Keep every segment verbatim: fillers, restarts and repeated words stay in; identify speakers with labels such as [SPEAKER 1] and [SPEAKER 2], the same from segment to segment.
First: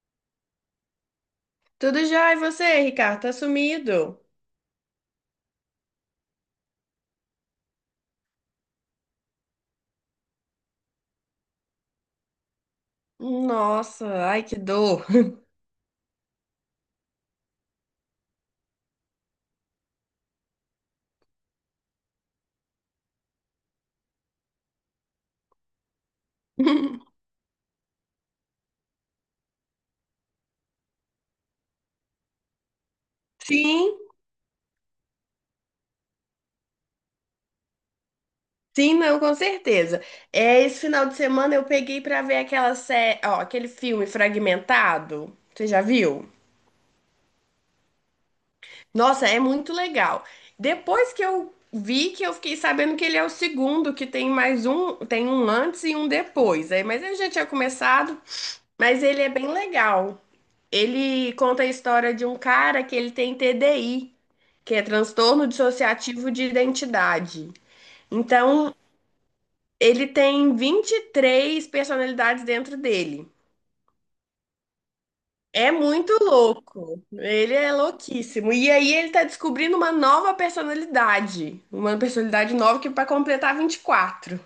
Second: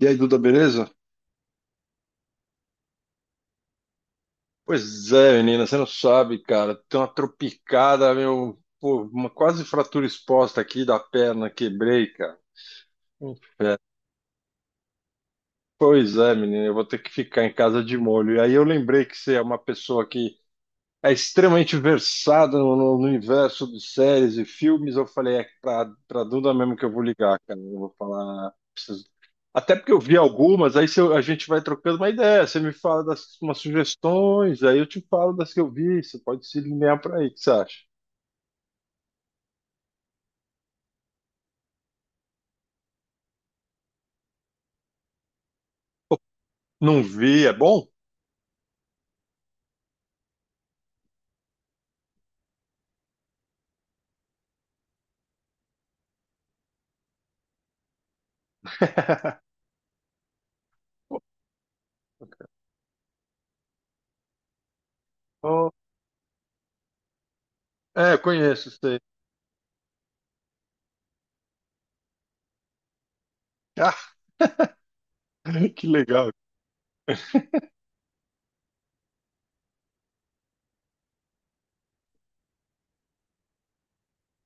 [SPEAKER 1] E aí, Duda, beleza?
[SPEAKER 2] Tudo já, e você, Ricardo? Tá sumido?
[SPEAKER 1] Pois é, menina, você não sabe, cara. Tem uma tropicada, meu. Pô, uma quase fratura exposta aqui da perna, quebrei, cara. Inferno.
[SPEAKER 2] Nossa, ai que dor.
[SPEAKER 1] Pois é, menina, eu vou ter que ficar em casa de molho. E aí eu lembrei que você é uma pessoa que é extremamente versado no, no universo de séries e filmes. Eu falei, é pra, pra Duda mesmo que eu vou ligar, cara. Eu vou falar, preciso- até porque eu vi algumas, aí se eu- a gente vai trocando uma ideia. Você me fala das umas
[SPEAKER 2] Sim,
[SPEAKER 1] sugestões, aí eu te falo das que eu vi. Você pode se linear pra aí, o que você acha?
[SPEAKER 2] sim, não, com certeza. É, esse final de semana eu peguei pra ver aquela série, ó, aquele filme Fragmentado. Você já viu?
[SPEAKER 1] Não vi, é bom?
[SPEAKER 2] Nossa, é muito legal. Depois que eu vi que eu fiquei sabendo que ele é o segundo, que tem mais um, tem um antes e um depois. Aí, mas eu já tinha começado, mas ele é bem legal. Ele conta a história de um cara que ele tem T D I, que é transtorno
[SPEAKER 1] Oh,
[SPEAKER 2] dissociativo de identidade.
[SPEAKER 1] é, conheço
[SPEAKER 2] Então,
[SPEAKER 1] isso aí.
[SPEAKER 2] ele tem vinte e três personalidades dentro dele.
[SPEAKER 1] Ah,
[SPEAKER 2] É
[SPEAKER 1] que
[SPEAKER 2] muito
[SPEAKER 1] legal.
[SPEAKER 2] louco. Ele é louquíssimo. E aí ele tá descobrindo uma nova personalidade. Uma personalidade nova que para completar vinte e quatro.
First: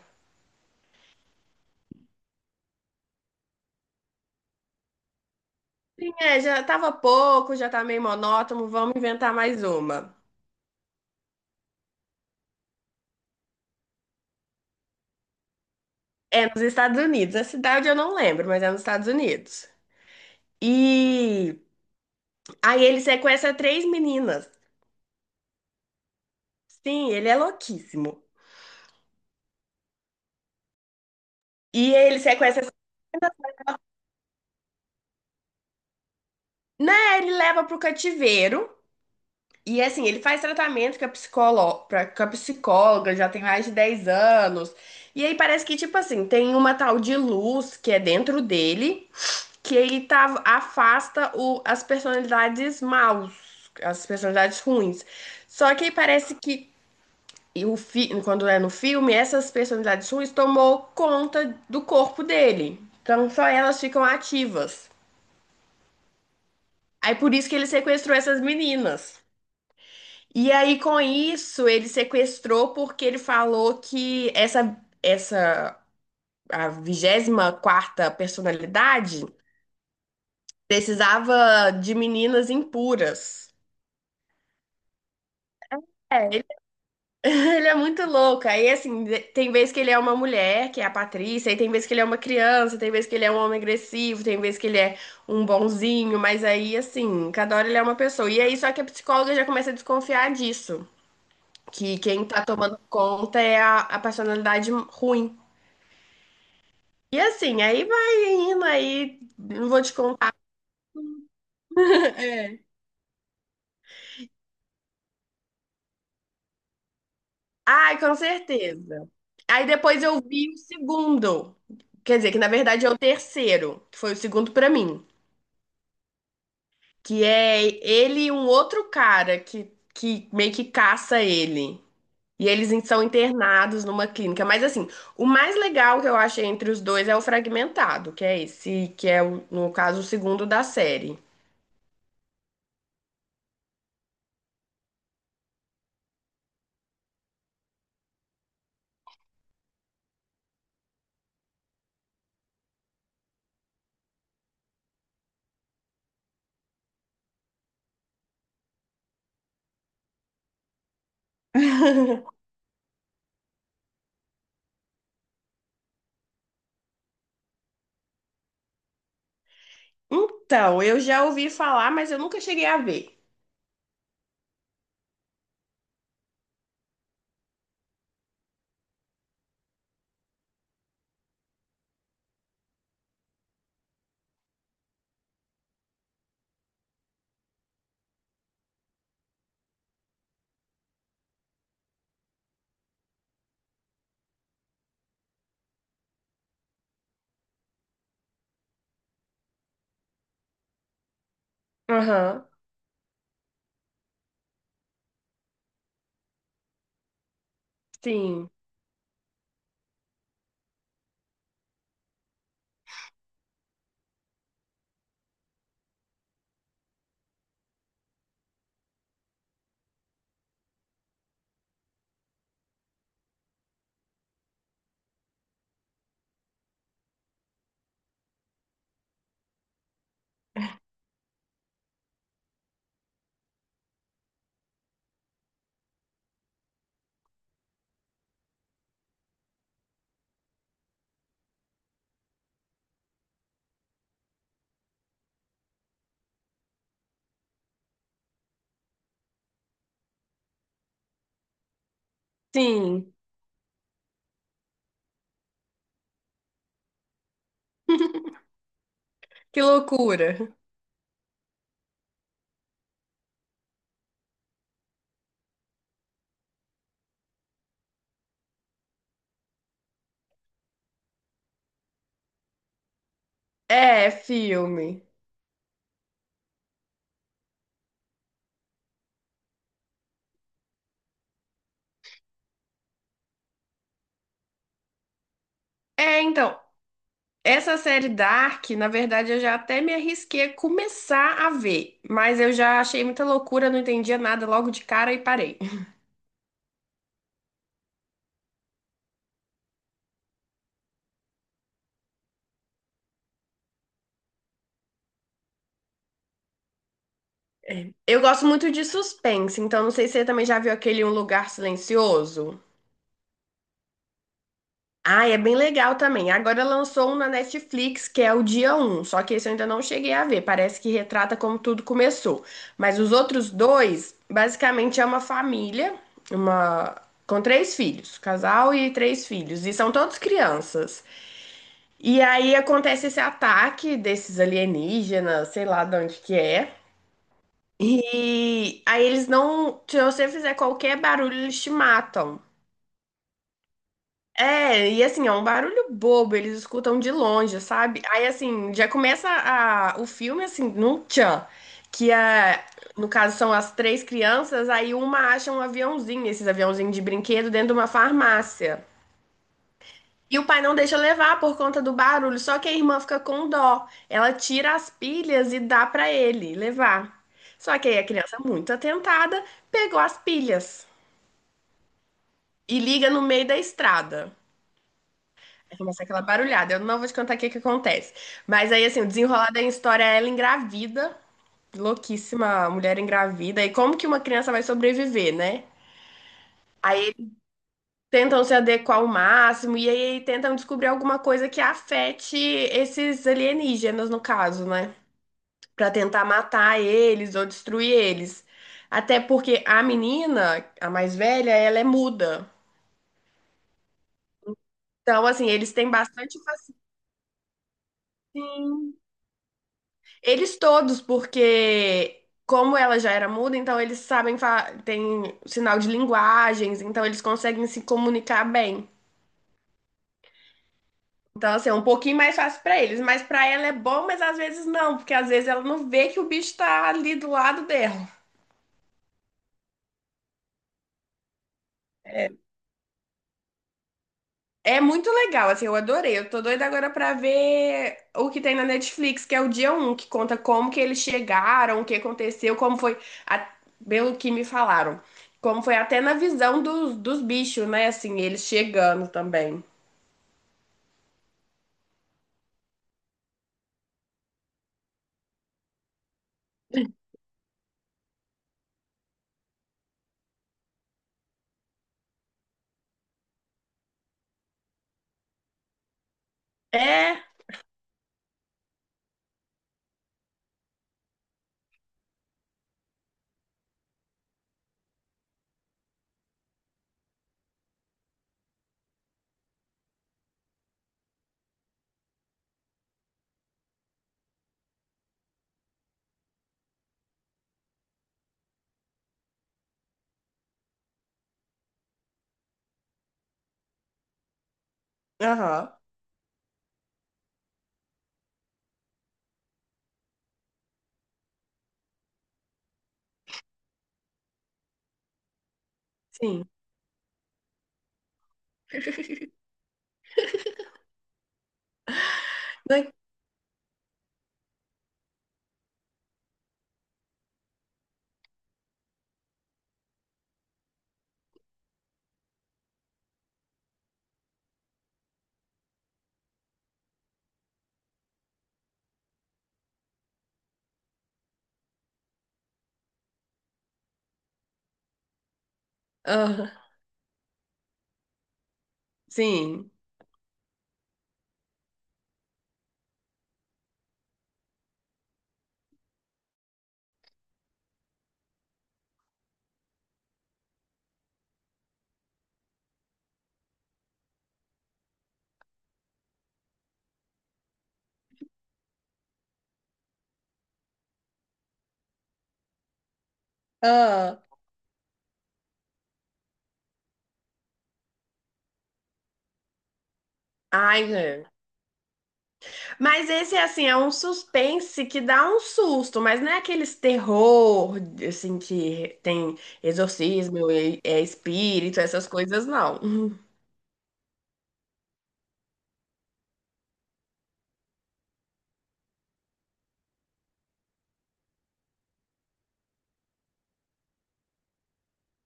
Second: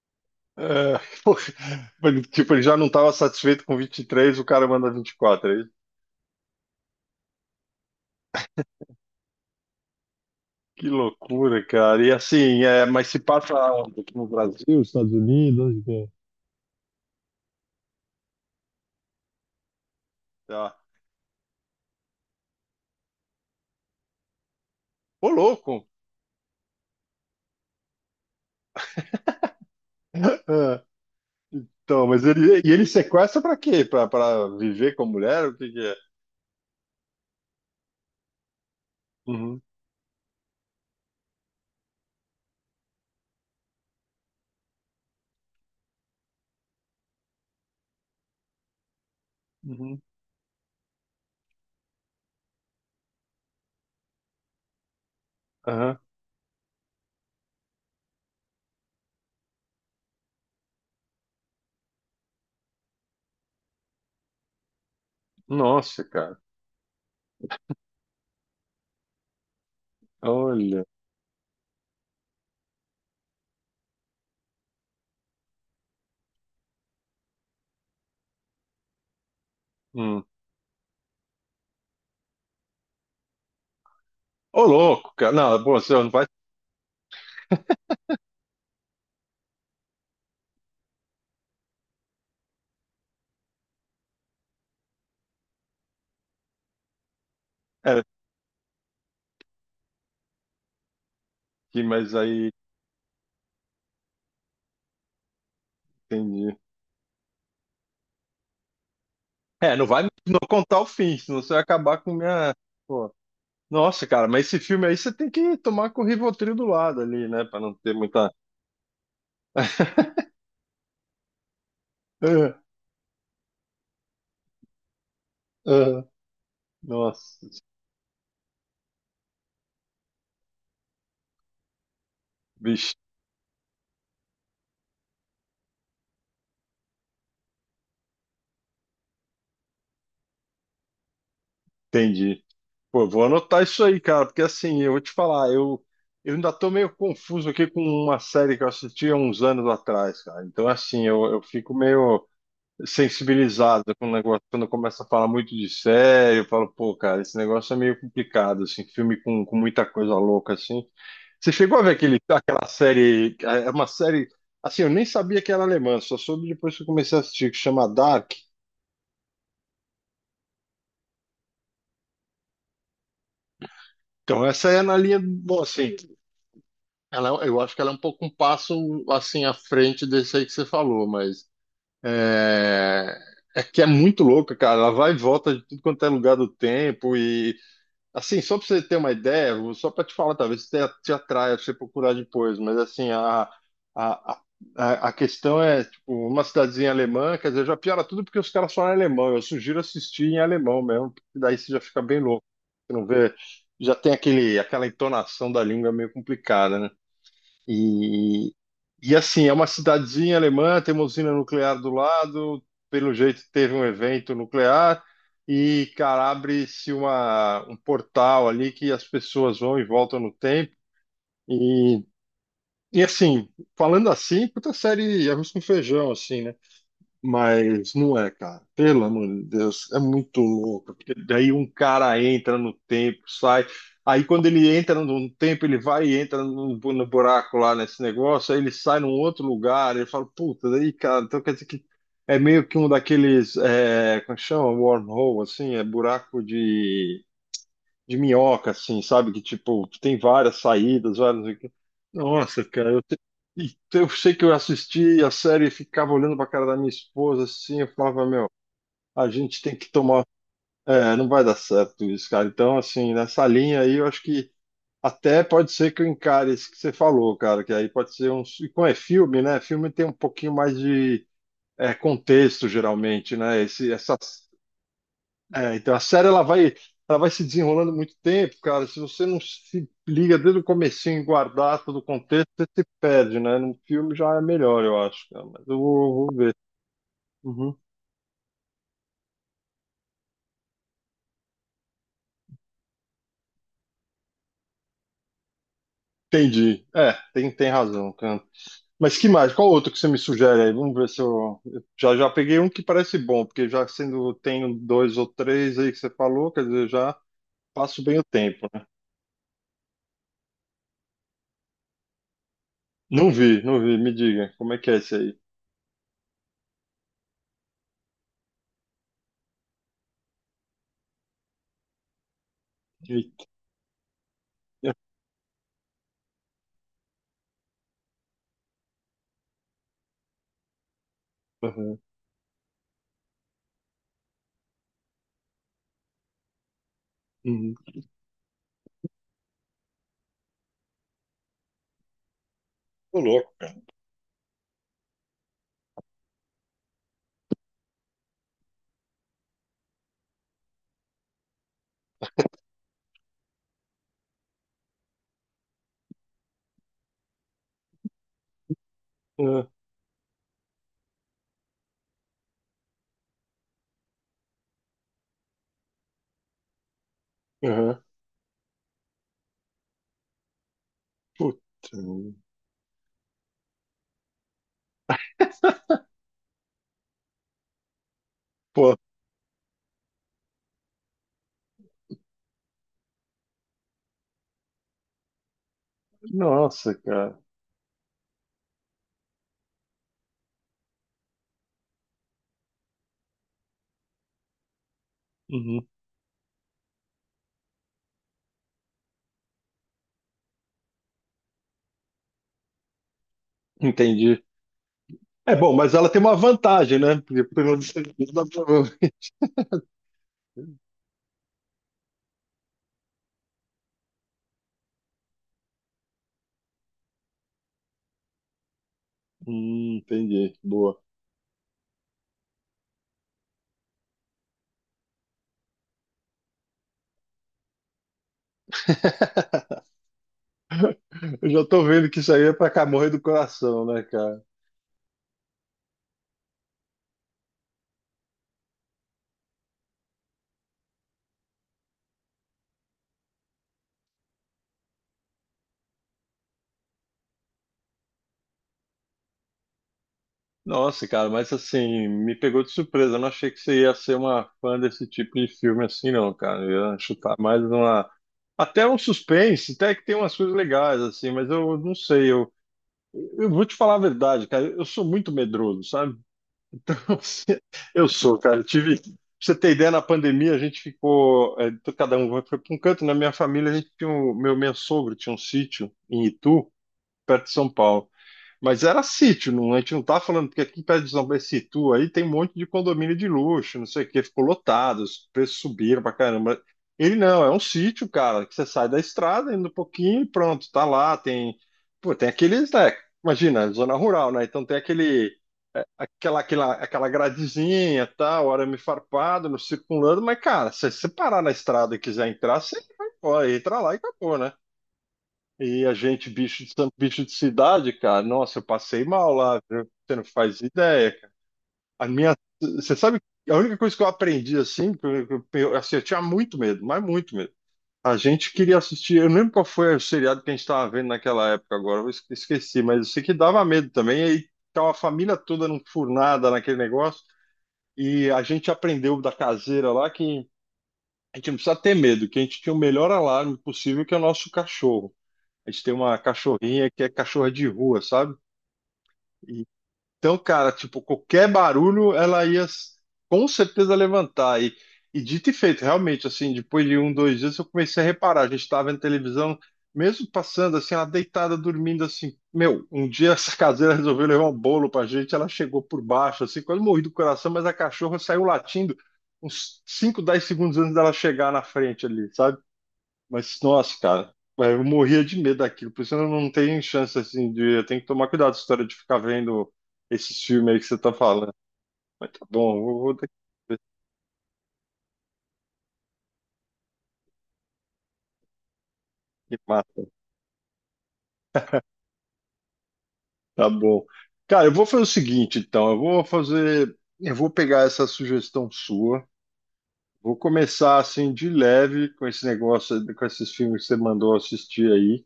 [SPEAKER 1] É, pô, tipo, ele já não estava satisfeito com vinte e três. O cara manda vinte e quatro. é
[SPEAKER 2] Sim, é, já tava pouco, já tá meio monótono, vamos inventar mais uma.
[SPEAKER 1] Que loucura, cara. E assim, é, mas se passa onde? Aqui no Brasil, Estados Unidos, onde que é?
[SPEAKER 2] É nos Estados Unidos. A cidade eu não lembro, mas é nos Estados Unidos.
[SPEAKER 1] Tá.
[SPEAKER 2] E aí ele sequestra três meninas.
[SPEAKER 1] Ô, louco!
[SPEAKER 2] Sim, ele é louquíssimo.
[SPEAKER 1] É,
[SPEAKER 2] E
[SPEAKER 1] então,
[SPEAKER 2] ele
[SPEAKER 1] mas ele,
[SPEAKER 2] sequestra,
[SPEAKER 1] e ele sequestra pra quê? Pra, pra viver com a mulher? O que que é?
[SPEAKER 2] né? Ele leva pro cativeiro.
[SPEAKER 1] Uhum,
[SPEAKER 2] E assim, ele faz tratamento com a psicolo- com a psicóloga, já tem mais de dez anos. E aí parece que, tipo assim, tem uma tal de luz que é dentro dele, que
[SPEAKER 1] uhum,
[SPEAKER 2] ele tá, afasta o- as personalidades maus, as personalidades ruins. Só que aí
[SPEAKER 1] aham.
[SPEAKER 2] parece que, e o fi- quando é no filme, essas personalidades ruins tomou conta do corpo dele. Então só elas ficam ativas.
[SPEAKER 1] Nossa, cara.
[SPEAKER 2] Aí por isso que ele sequestrou essas meninas. E aí
[SPEAKER 1] Olha.
[SPEAKER 2] com isso ele sequestrou porque ele falou que essa essa a vigésima quarta personalidade
[SPEAKER 1] Hum.
[SPEAKER 2] precisava de meninas impuras.
[SPEAKER 1] Ô, louco, cara. Não, pô, você não vai.
[SPEAKER 2] É. Ele, ele é muito louco. Aí assim, de- tem vez que ele é uma mulher, que é a Patrícia, aí tem vez que ele é uma criança, tem vez que ele é um homem agressivo, tem vez que ele é um bonzinho, mas aí assim, cada hora ele é uma
[SPEAKER 1] É,
[SPEAKER 2] pessoa. E aí só que a psicóloga já começa a desconfiar disso,
[SPEAKER 1] que-
[SPEAKER 2] que
[SPEAKER 1] mas
[SPEAKER 2] quem tá
[SPEAKER 1] aí,
[SPEAKER 2] tomando conta é a, a personalidade ruim.
[SPEAKER 1] entendi.
[SPEAKER 2] E assim, aí vai indo, aí não
[SPEAKER 1] É,
[SPEAKER 2] vou
[SPEAKER 1] não
[SPEAKER 2] te
[SPEAKER 1] vai me-
[SPEAKER 2] contar.
[SPEAKER 1] não contar o fim, senão você vai acabar com minha.
[SPEAKER 2] É.
[SPEAKER 1] Pô. Nossa, cara, mas esse filme aí você tem que tomar com o Rivotril do lado ali, né? Pra não ter
[SPEAKER 2] Ai, com
[SPEAKER 1] muita.
[SPEAKER 2] certeza. Aí depois eu vi o segundo. Quer dizer, que na
[SPEAKER 1] Ah,
[SPEAKER 2] verdade é o terceiro, que foi o segundo pra mim.
[SPEAKER 1] ah,
[SPEAKER 2] Que
[SPEAKER 1] nossa,
[SPEAKER 2] é ele e um outro cara que, que meio que caça ele. E eles in-
[SPEAKER 1] bicho,
[SPEAKER 2] são internados numa clínica. Mas assim, o mais legal que eu achei entre os dois é o Fragmentado, que é esse, que é, o- no caso, o segundo da série.
[SPEAKER 1] entendi. Pô, vou anotar isso aí, cara, porque assim, eu vou te falar, eu, eu ainda tô meio confuso aqui com uma série que eu assisti há uns anos atrás, cara. Então, assim, eu, eu fico meio sensibilizado com o negócio, quando começa a falar muito de série, eu falo, pô, cara, esse negócio é meio complicado, assim, filme com, com muita coisa louca, assim. Você chegou a ver aquele, aquela série, é é uma série, assim, eu nem sabia que era alemã, só soube depois que eu comecei a assistir, que chama Dark.
[SPEAKER 2] Então, eu já ouvi falar, mas eu nunca cheguei a ver.
[SPEAKER 1] Então, essa é na linha, bom, assim, ela, eu acho que ela é um pouco um passo, assim, à frente desse aí que você falou, mas é, é, que é muito louca, cara, ela vai e volta de tudo quanto é lugar do tempo. E assim, só para você ter uma ideia, vou- só para te falar, talvez te, te atraia pra você procurar depois, mas assim, a, a, a, a questão é, tipo, uma cidadezinha alemã, quer dizer, já piora tudo porque os caras falam alemão, eu sugiro assistir em alemão mesmo, porque daí você já fica bem louco,
[SPEAKER 2] Aham,
[SPEAKER 1] você não vê, já tem aquele, aquela entonação da língua meio complicada, né?
[SPEAKER 2] sim,
[SPEAKER 1] E, e assim, é uma cidadezinha alemã, tem uma usina nuclear do lado, pelo jeito teve um evento nuclear, e, cara, abre-se uma, um portal ali que as pessoas vão e voltam no tempo. E, e assim, falando assim, puta série arroz com feijão, assim, né? Mas não é, cara. Pelo amor de Deus, é muito louco. Porque daí um cara entra no tempo, sai. Aí quando ele entra num tempo, ele vai e entra no, bu- no buraco lá nesse negócio, aí ele sai num outro lugar, ele fala, puta, daí, cara, então quer dizer que é meio que um daqueles, é, como chama? Wormhole, assim, é buraco de de minhoca, assim, sabe? Que, tipo, tem várias saídas, várias... não sei o quê. Nossa, cara, eu,
[SPEAKER 2] sim.
[SPEAKER 1] te- e eu sei que eu assisti a série e ficava olhando pra cara da minha esposa, assim, eu falava, meu, a gente
[SPEAKER 2] Que
[SPEAKER 1] tem que tomar...
[SPEAKER 2] loucura.
[SPEAKER 1] É, não vai dar certo isso, cara. Então, assim, nessa linha aí, eu acho que até pode ser que eu encare isso que você falou, cara, que aí pode ser um... E como é filme, né? Filme tem um pouquinho mais de... é, contexto, geralmente, né? Esse,
[SPEAKER 2] É,
[SPEAKER 1] essa
[SPEAKER 2] filme.
[SPEAKER 1] é, então a série ela vai, ela vai se desenrolando muito tempo, cara. Se você não se liga desde o comecinho e guardar todo o contexto, você se perde, né? No filme já é melhor, eu acho, cara. Mas eu vou,
[SPEAKER 2] É,
[SPEAKER 1] vou ver.
[SPEAKER 2] então,
[SPEAKER 1] Uhum.
[SPEAKER 2] essa série Dark, na verdade, eu já até me arrisquei a começar a ver, mas eu já achei muita loucura, não entendia nada logo de cara e parei.
[SPEAKER 1] Entendi. É, tem, tem razão, cara. Mas que mais? Qual outro que você me sugere aí? Vamos ver se eu. eu Já já peguei um que parece bom, porque já sendo tenho dois ou três aí que você falou, quer dizer, já passo bem
[SPEAKER 2] Eu
[SPEAKER 1] o
[SPEAKER 2] gosto
[SPEAKER 1] tempo,
[SPEAKER 2] muito de
[SPEAKER 1] né?
[SPEAKER 2] suspense, então não sei se você também já viu aquele Um Lugar Silencioso.
[SPEAKER 1] Não vi, não vi. Me diga, como é que é esse
[SPEAKER 2] Ah,
[SPEAKER 1] aí?
[SPEAKER 2] é bem legal também. Agora lançou um na Netflix, que é o Dia Um. Só que esse eu ainda não cheguei a ver. Parece que retrata como tudo começou. Mas os
[SPEAKER 1] E-
[SPEAKER 2] outros dois, basicamente é uma família, uma com três filhos, casal e três filhos, e são todos crianças.
[SPEAKER 1] Uhum.
[SPEAKER 2] E aí acontece esse ataque desses alienígenas, sei lá de onde que é.
[SPEAKER 1] Uhum.
[SPEAKER 2] E aí eles não, se você fizer qualquer barulho, eles te matam.
[SPEAKER 1] Ô, louco,
[SPEAKER 2] É, e assim, é um barulho bobo, eles escutam de longe, sabe? Aí assim, já começa a, o filme assim, num tchan, que é, no caso são as três crianças, aí uma acha um aviãozinho, esses aviãozinhos de brinquedo, dentro de uma farmácia.
[SPEAKER 1] cara.
[SPEAKER 2] E o pai não deixa levar por conta do barulho, só que a irmã fica com dó. Ela tira as pilhas e dá pra ele levar. Só que aí
[SPEAKER 1] Aham.
[SPEAKER 2] a criança, muito atentada, pegou as pilhas
[SPEAKER 1] Puta.
[SPEAKER 2] e liga no meio da estrada. Começa aquela barulhada. Eu não vou te contar o que que acontece. Mas aí,
[SPEAKER 1] Pô,
[SPEAKER 2] assim, o desenrolar da história é ela engravida, louquíssima, a mulher engravida. E como que uma criança vai sobreviver, né?
[SPEAKER 1] nossa,
[SPEAKER 2] Aí eles
[SPEAKER 1] cara.
[SPEAKER 2] tentam se adequar ao máximo e aí tentam descobrir alguma coisa que afete esses alienígenas, no caso, né?
[SPEAKER 1] Uhum.
[SPEAKER 2] Pra tentar matar eles ou destruir eles. Até porque a menina, a mais velha, ela é muda.
[SPEAKER 1] Entendi.
[SPEAKER 2] Então, assim,
[SPEAKER 1] É
[SPEAKER 2] eles
[SPEAKER 1] bom,
[SPEAKER 2] têm
[SPEAKER 1] mas ela tem uma
[SPEAKER 2] bastante.
[SPEAKER 1] vantagem, né? Porque pelo menos dá pra-
[SPEAKER 2] Eles todos, porque como ela já era muda, então eles sabem, fa- tem sinal de linguagens, então eles conseguem se comunicar bem.
[SPEAKER 1] Hum, entendi. Boa.
[SPEAKER 2] Então, assim, é um pouquinho mais fácil pra eles, mas pra ela é bom, mas às vezes não, porque às vezes ela não vê que o bicho tá ali do lado dela.
[SPEAKER 1] Eu já tô vendo que isso aí é pra Camorra do coração, né, cara?
[SPEAKER 2] É muito legal, assim, eu adorei. Eu tô doida agora pra ver o que tem na Netflix, que é o Dia Um, que conta como que eles chegaram, o que aconteceu, como foi, a- pelo que me falaram, como foi até na visão dos, dos bichos, né? Assim, eles chegando também.
[SPEAKER 1] Nossa, cara, mas assim, me pegou de surpresa. Eu não achei que você ia ser uma fã desse tipo de filme assim, não, cara. Eu ia chutar mais uma. Até um suspense, até que tem umas coisas legais, assim, mas eu não sei. Eu, eu vou te falar a verdade, cara. Eu sou muito medroso, sabe?
[SPEAKER 2] É,
[SPEAKER 1] Eu sou, cara. Eu tive. Pra você ter ideia, na pandemia a gente ficou. É, to- cada um foi para um canto. Na minha família, a gente tinha um, meu, meu sogro tinha um sítio em Itu, perto de São Paulo. Mas era sítio, não, a gente não tá falando, porque aqui perto de São Situ aí tem um monte de condomínio de luxo, não sei o que, ficou lotado, os preços subiram pra caramba. Ele não, é um sítio, cara, que você sai da estrada, indo um pouquinho e pronto, tá lá, tem, pô, tem aqueles, né, imagina, zona rural, né, então tem aquele,
[SPEAKER 2] aham,
[SPEAKER 1] é, aquela, aquela, aquela gradezinha, tal, arame farpado, no circulando, mas, cara, se você parar na estrada e quiser entrar, você vai, ó, entra lá e acabou, né? E a gente,
[SPEAKER 2] sim.
[SPEAKER 1] bicho de, san- bicho de cidade, cara, nossa, eu passei mal lá, viu? Você não faz ideia, cara. A minha,
[SPEAKER 2] Né?
[SPEAKER 1] você sabe, a única coisa que eu aprendi, assim, que eu, que eu- assim, eu tinha muito medo, mas muito medo. A gente queria assistir, eu não lembro qual foi o seriado que a gente estava vendo naquela época agora, eu esque- esqueci, mas eu sei que dava medo também, e aí tava a família toda num furnada naquele negócio, e a gente aprendeu da caseira lá que a gente não precisa ter medo, que a gente tinha o melhor alarme possível, que é o nosso cachorro. A gente tem uma
[SPEAKER 2] Aham,
[SPEAKER 1] cachorrinha que é cachorra de rua, sabe? E-
[SPEAKER 2] sim.
[SPEAKER 1] Então, cara, tipo, qualquer barulho ela ia s- com certeza levantar. E, e dito e feito, realmente, assim, depois de um, dois dias eu comecei a reparar. A gente estava vendo televisão, mesmo passando, assim, ela deitada, dormindo, assim. Meu, um dia essa caseira resolveu levar um bolo pra gente, ela chegou por baixo, assim, quase morri do coração, mas a cachorra saiu latindo uns cinco, dez segundos antes dela chegar na frente ali, sabe? Mas, nossa,
[SPEAKER 2] Ah,
[SPEAKER 1] cara, é, eu morria de medo daquilo. Por isso eu não tenho chance, assim, de... Eu tenho que tomar cuidado com a história de ficar vendo esses filmes aí que
[SPEAKER 2] ai,
[SPEAKER 1] você tá
[SPEAKER 2] é.
[SPEAKER 1] falando. Mas tá bom, eu
[SPEAKER 2] Mas
[SPEAKER 1] vou daqui
[SPEAKER 2] esse, assim,
[SPEAKER 1] ver
[SPEAKER 2] é
[SPEAKER 1] se
[SPEAKER 2] um suspense que dá um susto, mas não é aqueles terror, assim, que tem
[SPEAKER 1] me mata.
[SPEAKER 2] exorcismo, é é espírito, essas coisas, não.
[SPEAKER 1] Tá bom. Cara, eu vou fazer o seguinte, então. Eu vou fazer... Eu vou pegar essa sugestão sua. Vou começar assim de leve com esse negócio, com esses filmes que você mandou assistir aí.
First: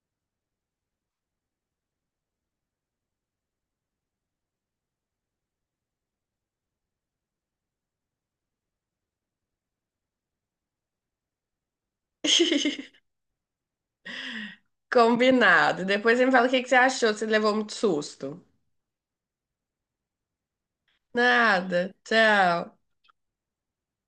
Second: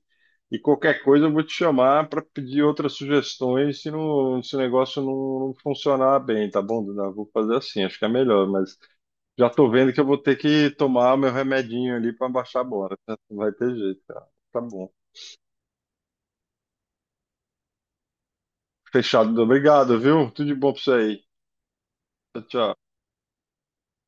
[SPEAKER 1] E qualquer coisa eu vou te chamar para pedir outras sugestões se, não, se o negócio não, não funcionar bem, tá bom, Duda? Vou fazer assim, acho que é melhor, mas já tô vendo que eu vou ter que tomar meu remedinho ali para baixar a bola, né? Não vai ter jeito, cara. Tá bom.
[SPEAKER 2] Combinado. Depois você me fala o que que você achou, se levou muito susto.
[SPEAKER 1] Fechado, Duda. Obrigado, viu? Tudo de bom pra você aí.
[SPEAKER 2] Nada.
[SPEAKER 1] Tchau, tchau.
[SPEAKER 2] Tchau.